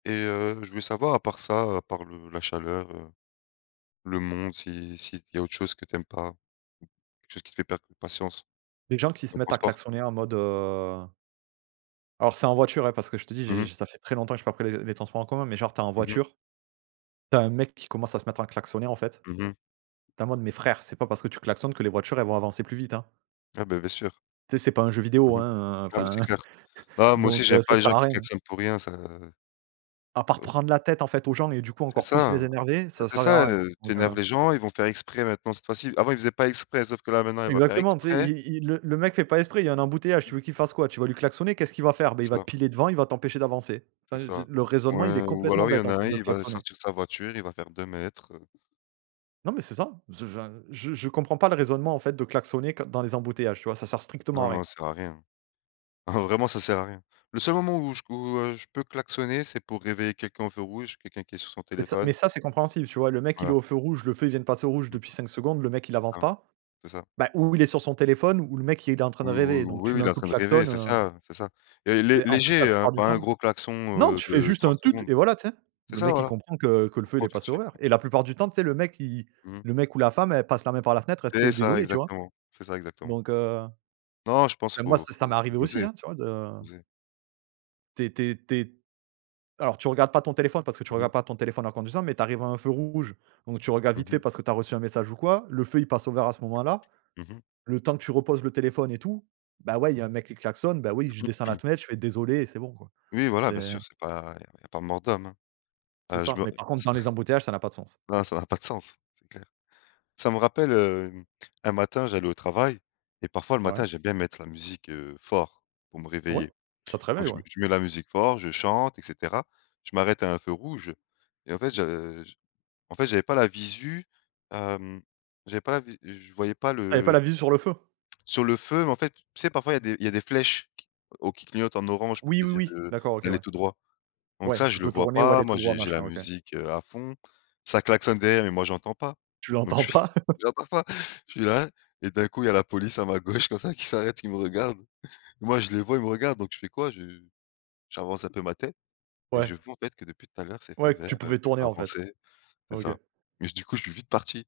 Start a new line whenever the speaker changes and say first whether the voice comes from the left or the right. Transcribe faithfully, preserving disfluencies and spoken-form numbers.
left: Et, heu, je voulais savoir à part ça, à part le la chaleur, heu, le monde si s'il y a autre chose que tu aimes pas? Ou quelque chose qui te fait perdre patience?
right: Les gens qui se
left: Le
right: mettent à
left: transport?
right: klaxonner en mode, heu Alors, c'est en voiture hein, parce que je te dis,
left: Mmh
right: j'ai
left: mh.
right: ç ça fait très longtemps j'ai pas pris les les transports en commun, mais genre tu es en
left: Mmh mh.
right: voiture, tu as un mec qui commence à se mettre à klaxonner en fait.
left: Mmh mh.
right: Tu es en mode: «Mais frère, c'est pas parce que tu klaxonnes que les voitures elles vont avancer plus vite hein»
left: Ah beh, bien sûr.
right: «tu sais, c'est pas un jeu vidéo
left: Mmh mh,
right: hein?»,
left: ah, mais
right: enfin
left: c'est clair. Bah, moi
right: donc,
left: aussi,
right: heu
left: j'aime
right: ça
left: pas les
right: sert
left: gens
right: à
left: qui
right: rien.
left: klaxonnent pour rien, ça
right: À part
left: heu
right: prendre la tête en fait aux gens et du coup
left: C'est
right: encore plus
left: ça,
right: les
left: beh,
right: énerver, ça va
left: c'est
right: servir à
left: ça,
right: rien
left: heu, tu
right: donc,
left: énerves
right: heu
left: les gens, ils vont faire exprès maintenant cette fois-ci. Avant, ils faisaient pas exprès, sauf que là, maintenant, ils vont faire
right: Exactement, tu sais,
left: exprès.
right: i i le le mec fait pas exprès, il y a un embouteillage, tu veux qu'il fasse quoi? Tu vas lui klaxonner, qu'est-ce qu'il va faire? Bah, il
left: C'est
right: va te
left: ça.
right: piler devant, il va t'empêcher d'avancer.
left: C'est
right: Enfin, je
left: ça.
right: le raisonnement, il est
left: Ouais, ou
right: complètement
left: alors il y
right: bête
left: en
right: en
left: a
right: fait
left: un,
right: de
left: il va
right: klaxonner.
left: sortir sa voiture, il va faire deux mètres heu
right: Non, mais c'est ça, enfin, je je comprends pas le
left: Mmh.
right: raisonnement en fait de klaxonner qu dans les embouteillages tu vois, ça sert strictement
left: Non,
right: à rien.
left: non, ça sert à rien hein? Oh, vraiment, ça sert à rien. Le seul moment où je où heu, je peux klaxonner, c'est pour réveiller quelqu'un au feu rouge, quelqu'un qui est sur son
right: Mais ça
left: téléphone.
right: mais ça, c'est compréhensible, tu vois? Le mec il est
left: Voilà.
right: au feu rouge, le feu il vient de passer au rouge
left: Mmh mh.
right: depuis cinq secondes, le mec il
left: C'est
right: avance
left: ça,
right: pas,
left: c'est ça.
right: bah, ou il est sur son téléphone, ou le mec il était en train
left: Ou
right: de
left: ou
right: rêver, donc
left: ou
right: tu
left: ou
right: mets
left: il est
right: un
left: en
right: coup de
left: train de rêver,
right: klaxon
left: c'est
right: heu
left: ça, heu, c'est ça. Et
right: Tu
left: lé
right: sais en plus la
left: léger, hein,
right: plupart du
left: pas un
right: temps
left: gros klaxon,
right: non
left: heu,
right: tu fais
left: de
right: juste
left: trente
right: un «Tut!»
left: secondes.
right: et voilà tu sais.
left: C'est
right: Le
left: ça
right: mec il
left: voilà,
right: comprend que
left: il
right: que le feu il
left: comprend
right: est
left: tout de
right: passé au
left: suite,
right: vert,
left: ouais,
right: et la plupart
left: c'est ça.
right: du temps tu sais le mec qui i
left: Mmh.
right: le mec ou la femme elle passe la main par la fenêtre, elle te
left: C'est
right: fait:
left: ça
right: «désolée» tu vois?
left: exactement, c'est ça exactement.
right: Donc heu
left: Non, je pense
right: bah moi
left: faut
right: ça ça m'est
left: faut faut
right: arrivé aussi,
left: doser
right: hein, tu vois de
left: doser.
right: Tu es tu es tu es alors tu regardes pas ton téléphone parce que tu
left: Mmh mh.
right: regardes pas ton téléphone en conduisant, mais tu arrives à un feu rouge. Donc tu regardes
left: Mmh
right: vite fait
left: mh.
right: parce que tu as reçu un message ou quoi, le feu il passe au vert à ce moment-là.
left: Mmh mh.
right: Le temps que tu reposes le téléphone et tout, bah ouais il y a un mec qui klaxonne, bah oui je descends la fenêtre, je fais: «Désolé» et c'est bon quoi.
left: Oui voilà,
right: C'est
left: bien sûr, c'est pas il y a il y a pas mort d'homme, hein.
right: C'est
left: Heu, je
right: ça,
left: me
right: mais par contre
left: ça
right: dans les embouteillages ça n'a pas de sens.
left: n non ça n'a pas de sens, c'est clair. Ça me rappelle, heu, un matin, j'allais au travail et parfois le
right: Ouais.
left: matin, j'aime bien mettre la musique, heu, fort pour me
right: Oui,
left: réveiller.
right: ça te
left: Donc
right: réveille,
left: je mets
right: ouais.
left: je mets la musique fort, je chante, et cetera. Je m'arrête à un feu rouge et en fait, je je en fait, j'avais pas la visu, hem, j'avais pas la vi je voyais pas
right: Ah, il y avait pas
left: le
right: la
left: tu
right: visu
left: sais,
right: sur le feu?
left: sur le feu, en fait, tu sais parfois il y a des il y a des flèches q au qui clignotent en orange pour te
right: Oui oui
left: dire,
right: oui,
left: heu,
right: d'accord OK
left: d'aller
right: ouais.
left: tout droit. Donc
right: Ouais
left: ça,
right: tu
left: je le
right: peux
left: vois
right: tourner ou
left: pas,
right: aller
left: moi
right: tout droit
left: j'ai j'ai la
right: machin, OK.
left: musique, heu, à fond, ça klaxonne derrière, mais moi j'entends pas,
right: Tu
left: donc
right: l'entends
left: je
right: pas.
left: j'entends pas, je suis là et d'un coup il y a la police à ma gauche comme ça qui s'arrête, qui me regarde moi je les vois, ils me regardent, donc je fais quoi? Je j'avance un peu ma tête et
right: Ouais.
left: je vois en fait que depuis tout à l'heure, c'est feu
right: Ouais, que
left: vert,
right: tu
left: heu,
right: pouvais
left: tu
right: tourner
left: peux
right: en fait.
left: avancer, c'est ça.
right: OK.
left: Mais du coup, je suis vite parti.